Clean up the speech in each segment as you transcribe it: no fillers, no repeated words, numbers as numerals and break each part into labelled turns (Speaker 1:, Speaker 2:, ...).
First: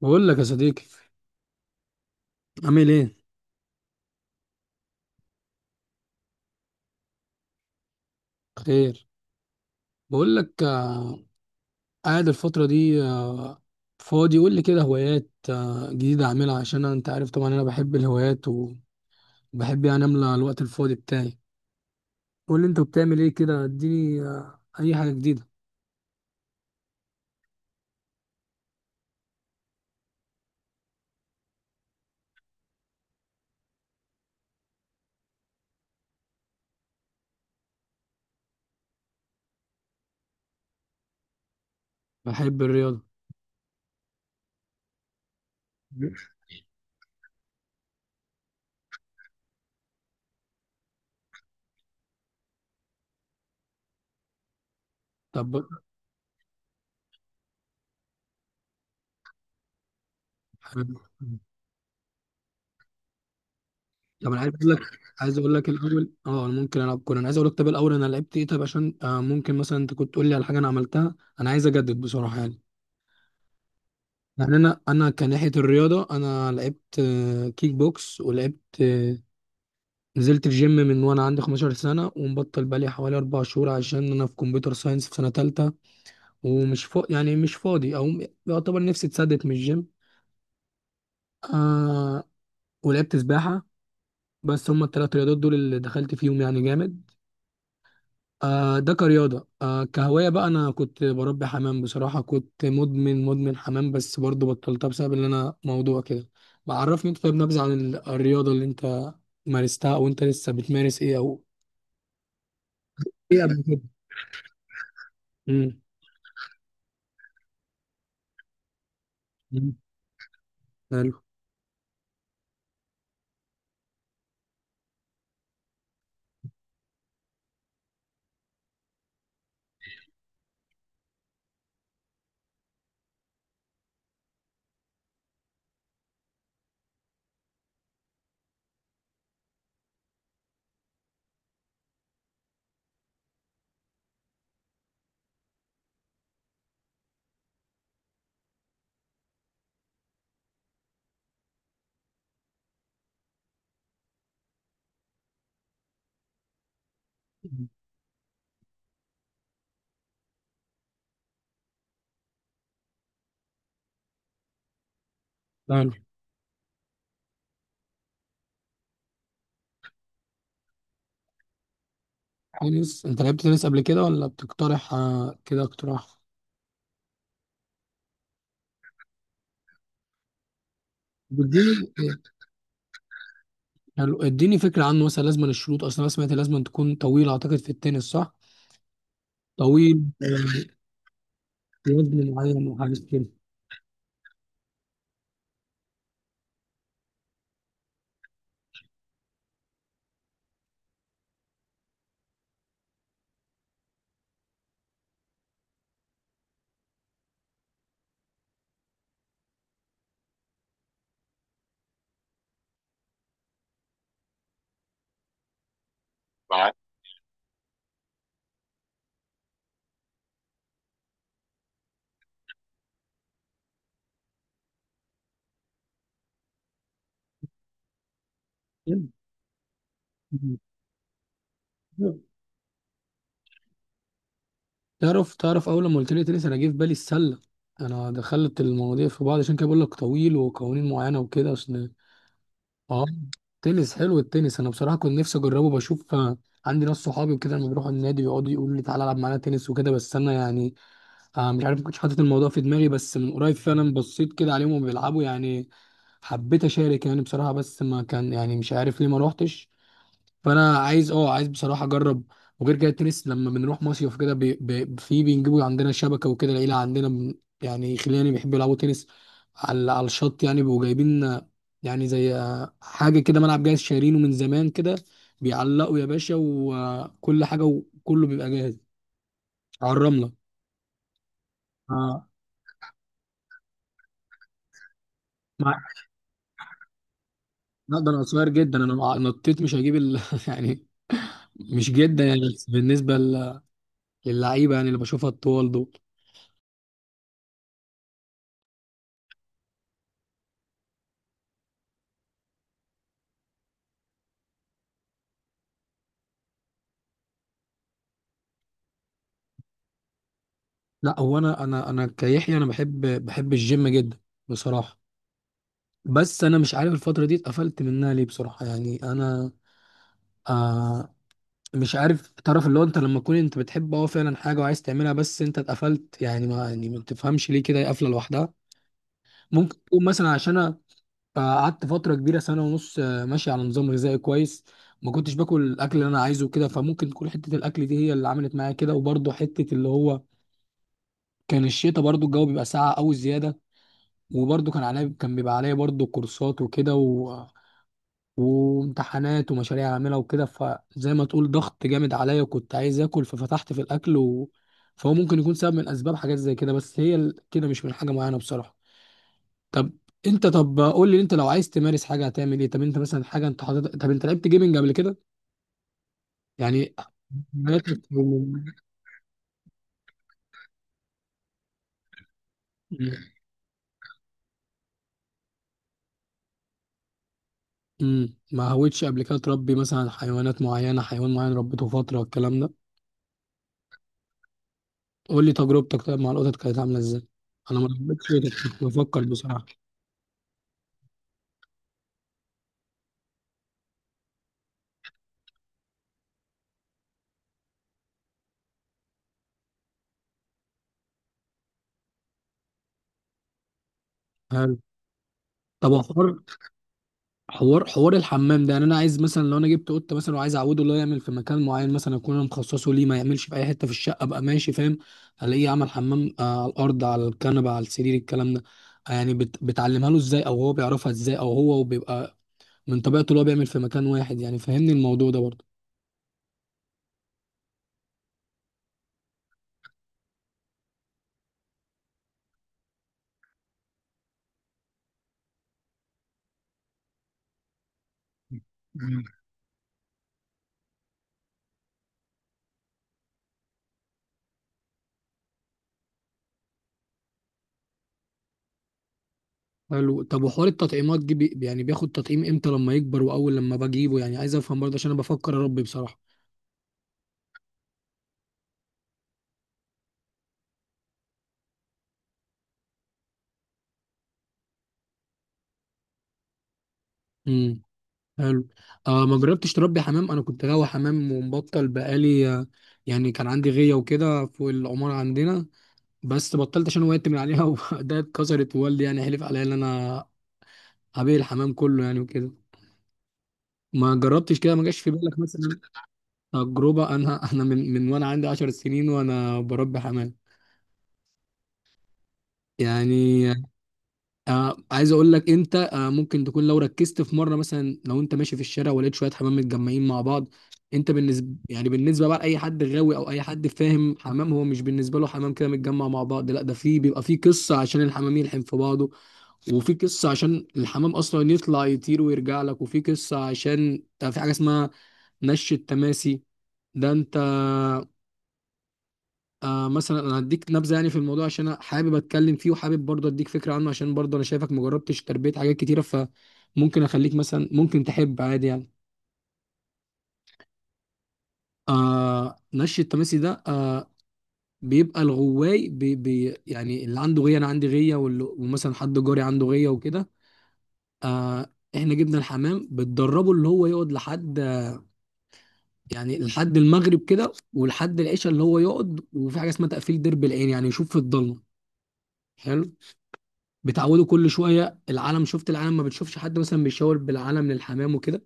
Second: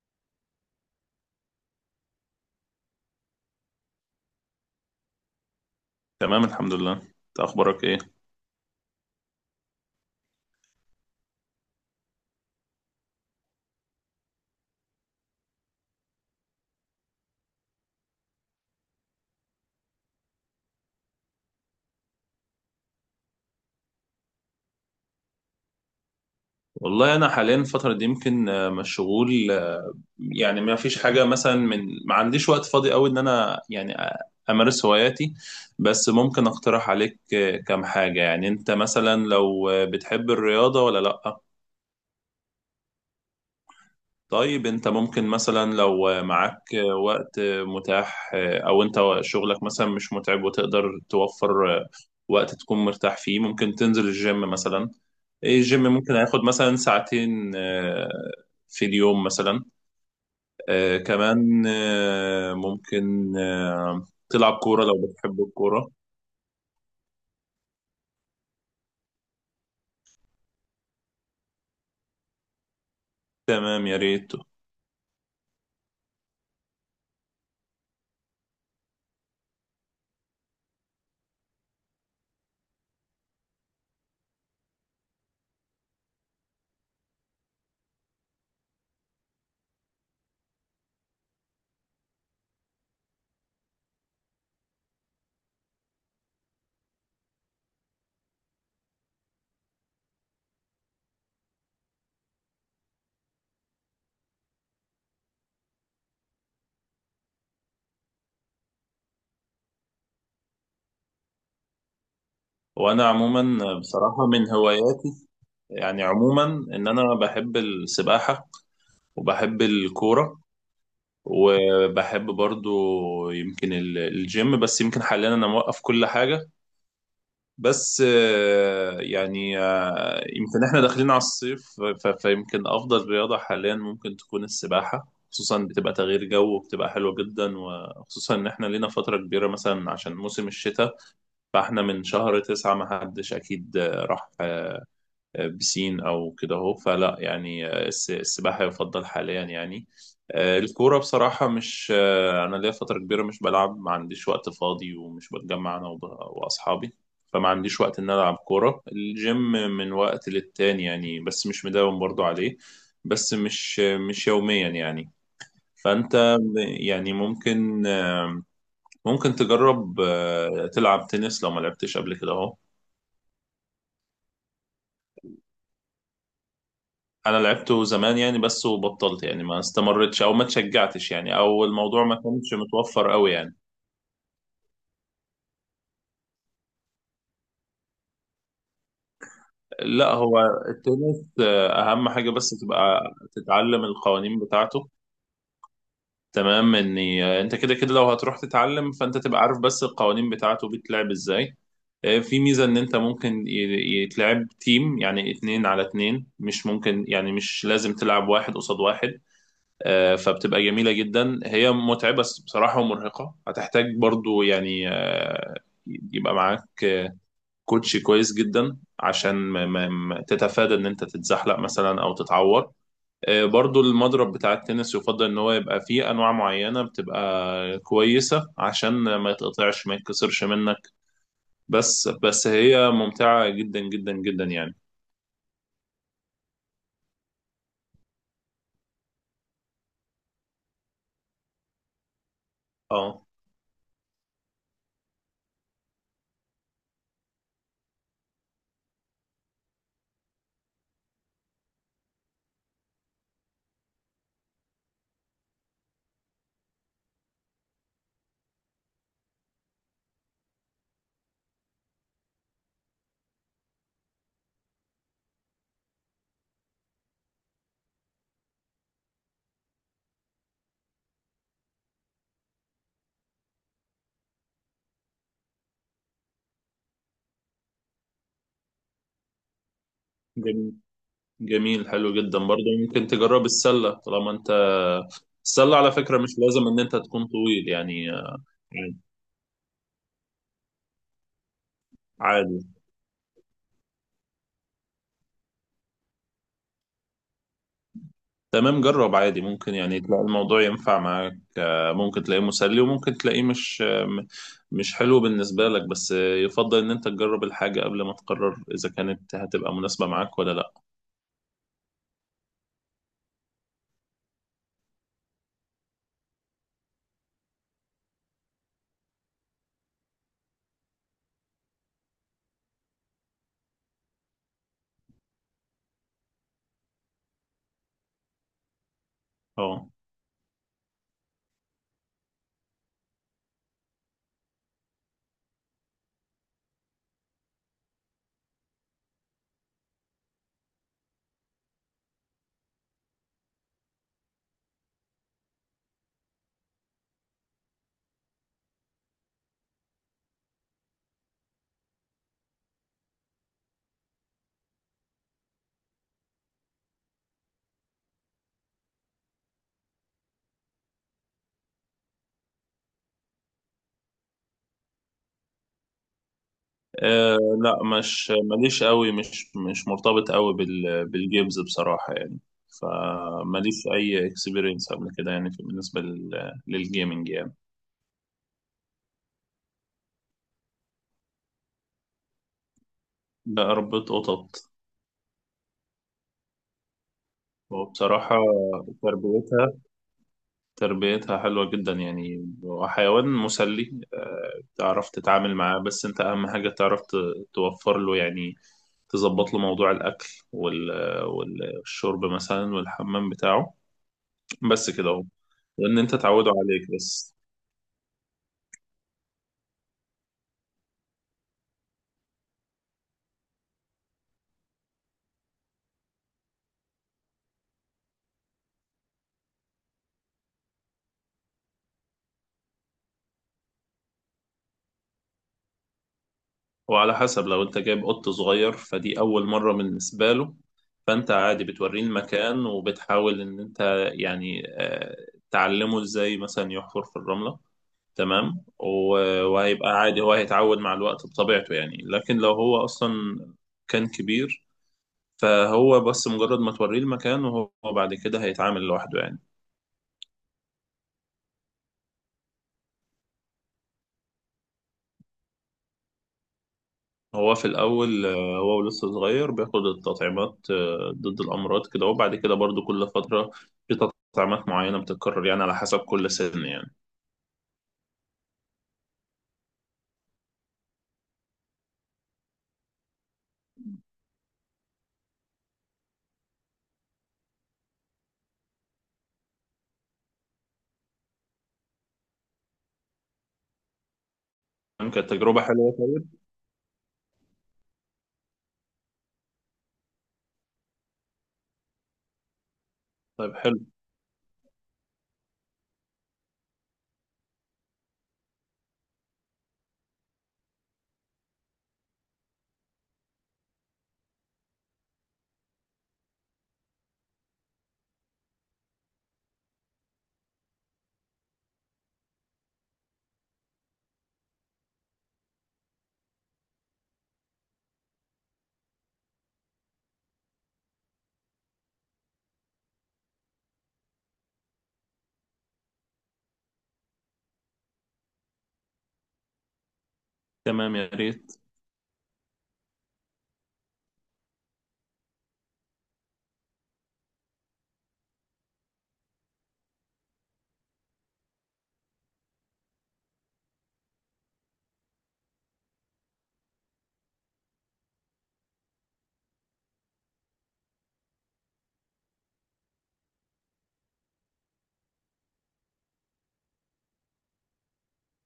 Speaker 1: بقول لك يا صديقي. عامل ايه؟
Speaker 2: تمام، الحمد لله. انت اخبارك ايه؟
Speaker 1: خير. بقول لك قاعد الفتره دي فاضي. قول لي كده هوايات جديده اعملها عشان انت عارف طبعا انا بحب الهوايات وبحب يعني املى الوقت الفاضي بتاعي. قول لي انت بتعمل ايه كده، اديني اي حاجه جديده.
Speaker 2: والله انا حاليا الفتره دي يمكن مشغول. يعني ما فيش حاجه مثلا ما عنديش وقت فاضي قوي ان انا يعني امارس هواياتي. بس ممكن اقترح عليك كام حاجه. يعني انت مثلا لو بتحب الرياضه ولا لا؟
Speaker 1: بحب الرياضه.
Speaker 2: طيب انت ممكن مثلا لو معاك وقت متاح، او انت شغلك مثلا مش متعب وتقدر توفر وقت تكون مرتاح فيه، ممكن تنزل الجيم مثلا.
Speaker 1: طب
Speaker 2: الجيم ممكن هياخد مثلا ساعتين في اليوم مثلا.
Speaker 1: حلو.
Speaker 2: كمان ممكن
Speaker 1: طب انا عايز
Speaker 2: تلعب
Speaker 1: اقول لك،
Speaker 2: كورة لو
Speaker 1: عايز
Speaker 2: بتحب
Speaker 1: اقول لك
Speaker 2: الكورة.
Speaker 1: الاول اه انا ممكن العب كوره. انا عايز اقول لك طب الاول انا لعبت ايه طب عشان ممكن مثلا انت كنت تقول لي على حاجه انا عملتها. انا عايز اجدد بصراحه يعني.
Speaker 2: تمام، يا ريت.
Speaker 1: يعني انا كناحيه الرياضه انا لعبت كيك بوكس ولعبت نزلت الجيم من وانا عندي 15 سنه ومبطل بقالي حوالي 4 شهور عشان انا في كمبيوتر ساينس في سنه تالتة. يعني مش فاضي او يعتبر نفسي اتسدت من الجيم. آه... ولعبت سباحه. بس هما الثلاث رياضات دول اللي دخلت فيهم يعني جامد. آه، ده كرياضة. آه كهواية بقى أنا كنت بربي حمام بصراحة، كنت مدمن حمام بس برضو بطلتها بسبب إن أنا موضوع كده. بعرفني أنت، طيب نبذة عن الرياضة اللي أنت مارستها أو أنت لسه بتمارس إيه، أو
Speaker 2: وانا
Speaker 1: إيه
Speaker 2: عموما
Speaker 1: قبل كده؟
Speaker 2: بصراحة من هواياتي،
Speaker 1: امم
Speaker 2: يعني عموما ان انا بحب السباحة وبحب
Speaker 1: أمم،
Speaker 2: الكورة
Speaker 1: حلو.
Speaker 2: وبحب برضو يمكن الجيم، بس يمكن حاليا انا موقف كل حاجة. بس يعني يمكن احنا داخلين على الصيف، فيمكن افضل رياضة حاليا ممكن تكون السباحة، خصوصا بتبقى تغيير جو وبتبقى حلوة جدا، وخصوصا ان احنا لينا فترة كبيرة مثلا عشان موسم الشتاء. فاحنا من شهر تسعة ما حدش اكيد راح بسين او كده اهو. فلا، يعني السباحه يفضل حاليا يعني. الكوره بصراحه مش انا ليا فتره كبيره مش بلعب، ما عنديش وقت فاضي ومش بتجمع انا واصحابي. فما عنديش وقت ان أنا العب كوره. الجيم من وقت للتاني يعني، بس مش مداوم برضو عليه، بس مش يوميا يعني.
Speaker 1: حلو.
Speaker 2: فانت يعني ممكن تجرب تلعب تنس لو ما لعبتش قبل كده اهو.
Speaker 1: تنس؟ أنت لعبت تنس قبل كده ولا بتقترح آه كده اقتراح؟
Speaker 2: انا لعبته زمان يعني بس، وبطلت يعني، ما استمرتش او ما اتشجعتش يعني، او
Speaker 1: بديني.
Speaker 2: الموضوع ما كانش متوفر قوي يعني.
Speaker 1: حلو، اديني فكرة عنه. مثلا لازم الشروط، أصلا أنا سمعت لازم تكون طويل أعتقد في التنس، صح؟ طويل،
Speaker 2: لا، هو التنس اهم
Speaker 1: وزن
Speaker 2: حاجة بس
Speaker 1: معين
Speaker 2: تبقى
Speaker 1: وحاجات
Speaker 2: تتعلم القوانين بتاعته. تمام، اني انت كده كده لو هتروح تتعلم فانت تبقى عارف بس القوانين بتاعته بيتلعب ازاي. في ميزة ان انت ممكن يتلعب تيم، يعني اتنين على اتنين، مش ممكن يعني مش لازم تلعب واحد قصاد واحد. فبتبقى جميلة جدا، هي متعبة بصراحة ومرهقة، هتحتاج برضو يعني يبقى معاك كوتش كويس جدا عشان ما تتفادى ان انت تتزحلق مثلا او تتعور. برضو المضرب بتاع التنس يفضل ان هو يبقى فيه انواع معينة بتبقى كويسة عشان ما يتقطعش ما يتكسرش منك. بس
Speaker 1: كده.
Speaker 2: بس هي ممتعة جدا جدا جدا يعني.
Speaker 1: تعرف اول لما قلت لي تنس انا جه في بالي السله. انا دخلت المواضيع في بعض عشان كده بقول لك طويل وقوانين معينه وكده، عشان اه.
Speaker 2: اه،
Speaker 1: تنس حلو التنس، انا بصراحه كنت نفسي اجربه بشوف. عندي ناس صحابي وكده لما بيروحوا النادي بيقعدوا يقولوا لي تعالى العب معانا تنس وكده، بس انا يعني مش عارف ما كنتش حاطط الموضوع في دماغي، بس من قريب فعلا بصيت كده عليهم وهم بيلعبوا يعني. حبيت اشارك يعني بصراحه، بس ما كان يعني مش عارف ليه ما روحتش. فانا عايز اه عايز بصراحه اجرب. وغير كده التنس لما بنروح مصيف كده بي بي في بينجيبوا عندنا شبكه وكده. العيله عندنا يعني خلاني بيحبوا يلعبوا تنس على الشط يعني. بيبقوا جايبين يعني زي حاجه كده، ملعب جاهز شايرينه من زمان كده، بيعلقوا يا باشا وكل حاجه وكله بيبقى جاهز على الرمله.
Speaker 2: جميل جميل، حلو
Speaker 1: اه
Speaker 2: جدا. برضه ممكن تجرب السلة طالما انت. السلة على
Speaker 1: مع-
Speaker 2: فكرة مش لازم ان انت تكون طويل
Speaker 1: لا ده
Speaker 2: يعني،
Speaker 1: انا صغير جدا، انا نطيت مش هجيب يعني مش جدا يعني،
Speaker 2: عادي.
Speaker 1: بس بالنسبه للعيبه يعني اللي بشوفها الطوال دول.
Speaker 2: تمام، جرب عادي. ممكن يعني تلاقي الموضوع ينفع معاك، ممكن تلاقيه مسلي وممكن تلاقيه مش مش حلو بالنسبة لك، بس يفضل ان انت تجرب الحاجة قبل ما تقرر اذا كانت هتبقى مناسبة معاك ولا لا.
Speaker 1: لا هو انا كيحيى انا بحب، بحب الجيم جدا بصراحه. بس انا مش عارف الفتره دي اتقفلت منها ليه بصراحه يعني انا آه. مش عارف، تعرف اللي هو انت لما تكون انت بتحب اه فعلا حاجه وعايز تعملها بس انت اتقفلت، يعني ما يعني ما تفهمش ليه كده هي قافله لوحدها. ممكن
Speaker 2: اه،
Speaker 1: تكون مثلا عشان انا قعدت فتره كبيره سنه ونص ماشي على نظام غذائي كويس. ما كنتش باكل الاكل اللي انا عايزه كده، فممكن تكون حته الاكل دي هي اللي عملت معايا كده. وبرضه حته اللي هو كان الشتاء، برضه الجو بيبقى ساقع قوي زياده. وبرضه كان عليا، كان بيبقى عليا برضه كورسات وكده وامتحانات ومشاريع اعملها وكده، فزي ما تقول ضغط جامد عليا وكنت عايز اكل ففتحت في الاكل فهو ممكن يكون سبب من اسباب حاجات زي كده، بس هي كده مش من حاجه معينه بصراحه. طب انت، طب قول لي انت لو عايز تمارس حاجه هتعمل ايه؟ طب انت مثلا حاجه انت حاطط، طب انت لعبت جيمنج قبل كده يعني؟
Speaker 2: أه. لا،
Speaker 1: هواياتك.
Speaker 2: مش ماليش قوي، مش مرتبط قوي بالجيمز بصراحة يعني. فماليش أي اكسبيرينس قبل كده يعني، بالنسبة للجيمنج يعني.
Speaker 1: ما هويتش قبل كده تربي مثلا حيوانات معينه، حيوان معين ربيته فتره والكلام ده؟
Speaker 2: بقى ربيت قطط.
Speaker 1: قول لي تجربتك طيب مع القطط كانت عامله ازاي؟ انا ما ربيتش
Speaker 2: وبصراحة
Speaker 1: قطط كنت بفكر بصراحه.
Speaker 2: تربيتها تربيتها حلوة جدا يعني، وحيوان مسلي. أه، تعرف تتعامل معاه، بس أنت أهم حاجة تعرف توفر له يعني، تظبط له موضوع الأكل وال والشرب مثلا، والحمام بتاعه.
Speaker 1: هل
Speaker 2: بس كده اهو،
Speaker 1: طب
Speaker 2: وان انت
Speaker 1: حوار
Speaker 2: تعوده عليك بس.
Speaker 1: حوار الحمام ده، يعني انا عايز مثلا لو انا جبت قطه مثلا وعايز اعوده اللي هو يعمل في مكان معين مثلا اكون انا مخصصه ليه، ما يعملش في اي حته في الشقه، ابقى ماشي فاهم. الاقيه عمل حمام على الارض، على الكنبه، على السرير، الكلام ده. يعني بتعلمها له ازاي او هو بيعرفها ازاي، او هو بيبقى من طبيعته اللي هو بيعمل في مكان واحد يعني، فهمني الموضوع ده برضه.
Speaker 2: وعلى حسب، لو انت جايب قط صغير فدي اول مرة بالنسبة له، فانت عادي بتوريه المكان وبتحاول ان انت يعني تعلمه ازاي مثلا يحفر في الرملة. تمام، وهيبقى عادي، هو هيتعود مع الوقت بطبيعته يعني. لكن لو هو اصلا كان كبير، فهو بس مجرد ما توريه المكان وهو بعد كده هيتعامل لوحده يعني.
Speaker 1: حلو طب، وحوار التطعيمات دي، بي يعني بياخد تطعيم امتى لما يكبر واول لما بجيبه؟ يعني عايز افهم برضه عشان انا بفكر اربي بصراحه.
Speaker 2: هو في الأول هو لسه صغير بياخد التطعيمات ضد الأمراض كده، وبعد كده برضو كل فترة في تطعيمات معينة بتتكرر يعني، على حسب كل سن يعني.
Speaker 1: امم حلو. آه ما جربتش تربي حمام. انا كنت غاوي حمام ومبطل بقالي يعني. كان عندي غيه وكده فوق العماره عندنا، بس بطلت عشان وقعت من عليها وده اتكسرت ووالدي يعني حلف عليا ان انا هبيع الحمام كله يعني وكده. ما جربتش كده، ما جاش في
Speaker 2: تمام، كانت
Speaker 1: بالك
Speaker 2: تجربة
Speaker 1: مثلا
Speaker 2: حلوة طيب.
Speaker 1: تجربه؟ انا من وانا عندي 10 سنين وانا بربي حمام يعني.
Speaker 2: طيب، حلو.
Speaker 1: آه عايز اقول لك انت، آه ممكن تكون لو ركزت في مره مثلا لو انت ماشي في الشارع ولقيت شويه حمام متجمعين مع بعض. انت بالنسبه يعني بالنسبه بقى لاي حد غاوي او اي حد فاهم حمام، هو مش بالنسبه له حمام كده متجمع مع بعض، لا ده في بيبقى في قصه عشان الحمام يلحم في بعضه، وفي قصه عشان الحمام اصلا يطلع يطير ويرجع لك، وفي قصه عشان ده في حاجه اسمها نش التماسي. ده انت آه مثلا انا هديك نبذه يعني في الموضوع عشان انا حابب اتكلم فيه، وحابب برضه اديك فكره عنه عشان برضه انا شايفك مجربتش تربيه حاجات كتيره، فممكن اخليك مثلا ممكن تحب عادي يعني.
Speaker 2: تمام يا ريت.
Speaker 1: آه نش التماسي ده آه بيبقى الغواي بي بي يعني اللي عنده غيه، انا عندي غيه ومثلا حد جاري عنده غيه وكده. آه احنا جبنا الحمام بتدربه اللي هو يقعد لحد يعني لحد المغرب كده ولحد العشاء اللي هو يقعد. وفي حاجه اسمها تقفيل درب العين يعني يشوف في الضلمه. حلو. بتعودوا كل شويه العلم، شفت العلم؟ ما بتشوفش حد مثلا بيشاور بالعلم للحمام وكده؟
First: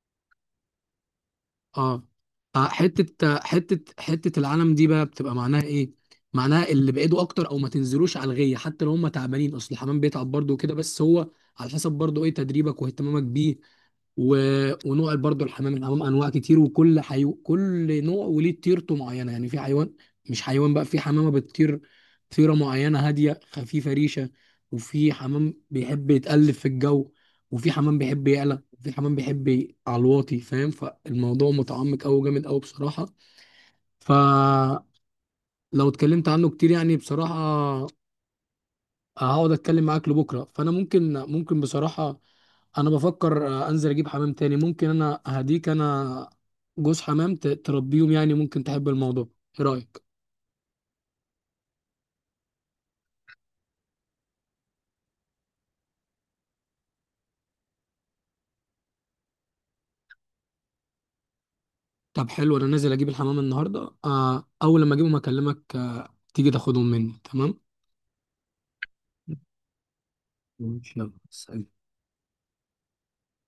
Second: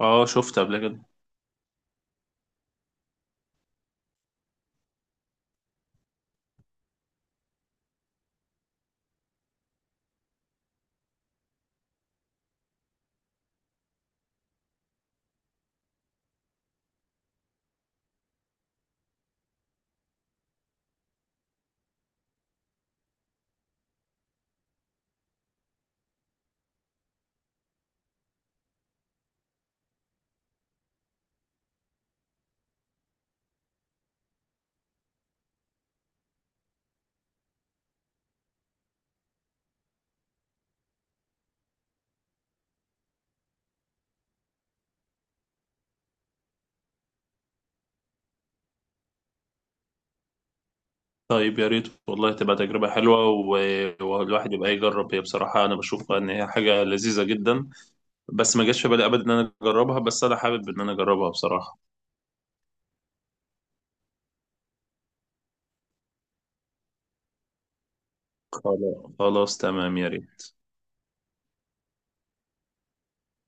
Speaker 2: اه، شفت قبل كده.
Speaker 1: اه. حته العلم دي بقى بتبقى معناها ايه؟ معناها اللي بعيدوا اكتر او ما تنزلوش على الغيه حتى لو هم تعبانين، اصل الحمام بيتعب برضه وكده. بس هو على حسب برضه ايه تدريبك واهتمامك بيه و... ونوع برضو الحمام. الحمام انواع كتير، وكل كل نوع وليه طيرته معينه يعني. في حيوان، مش حيوان بقى، في حمامه بتطير طيره معينه هاديه خفيفه ريشه، وفي حمام بيحب يتقلب في الجو، وفي حمام بيحب يعلى، وفي حمام بيحب على الواطي فاهم. فالموضوع متعمق قوي جامد قوي بصراحه. فلو اتكلمت عنه كتير يعني بصراحه هقعد اتكلم معاك لبكره. فانا ممكن بصراحه انا بفكر انزل اجيب حمام تاني. ممكن انا هديك انا جوز حمام تربيهم يعني ممكن تحب الموضوع. ايه رايك؟
Speaker 2: طيب، يا ريت والله، تبقى تجربة حلوة، والواحد يبقى يجرب. هي بصراحة أنا بشوفها إن هي حاجة لذيذة جدا. بس ما جاش في بالي أبدا إن أنا أجربها، بس أنا حابب إن أنا أجربها بصراحة.
Speaker 1: طب حلو انا نازل اجيب الحمام النهارده اول لما اجيبهم اكلمك تيجي تاخدهم مني، تمام؟
Speaker 2: خلاص خلاص، تمام، يا ريت.
Speaker 1: ماشي يلا سلام.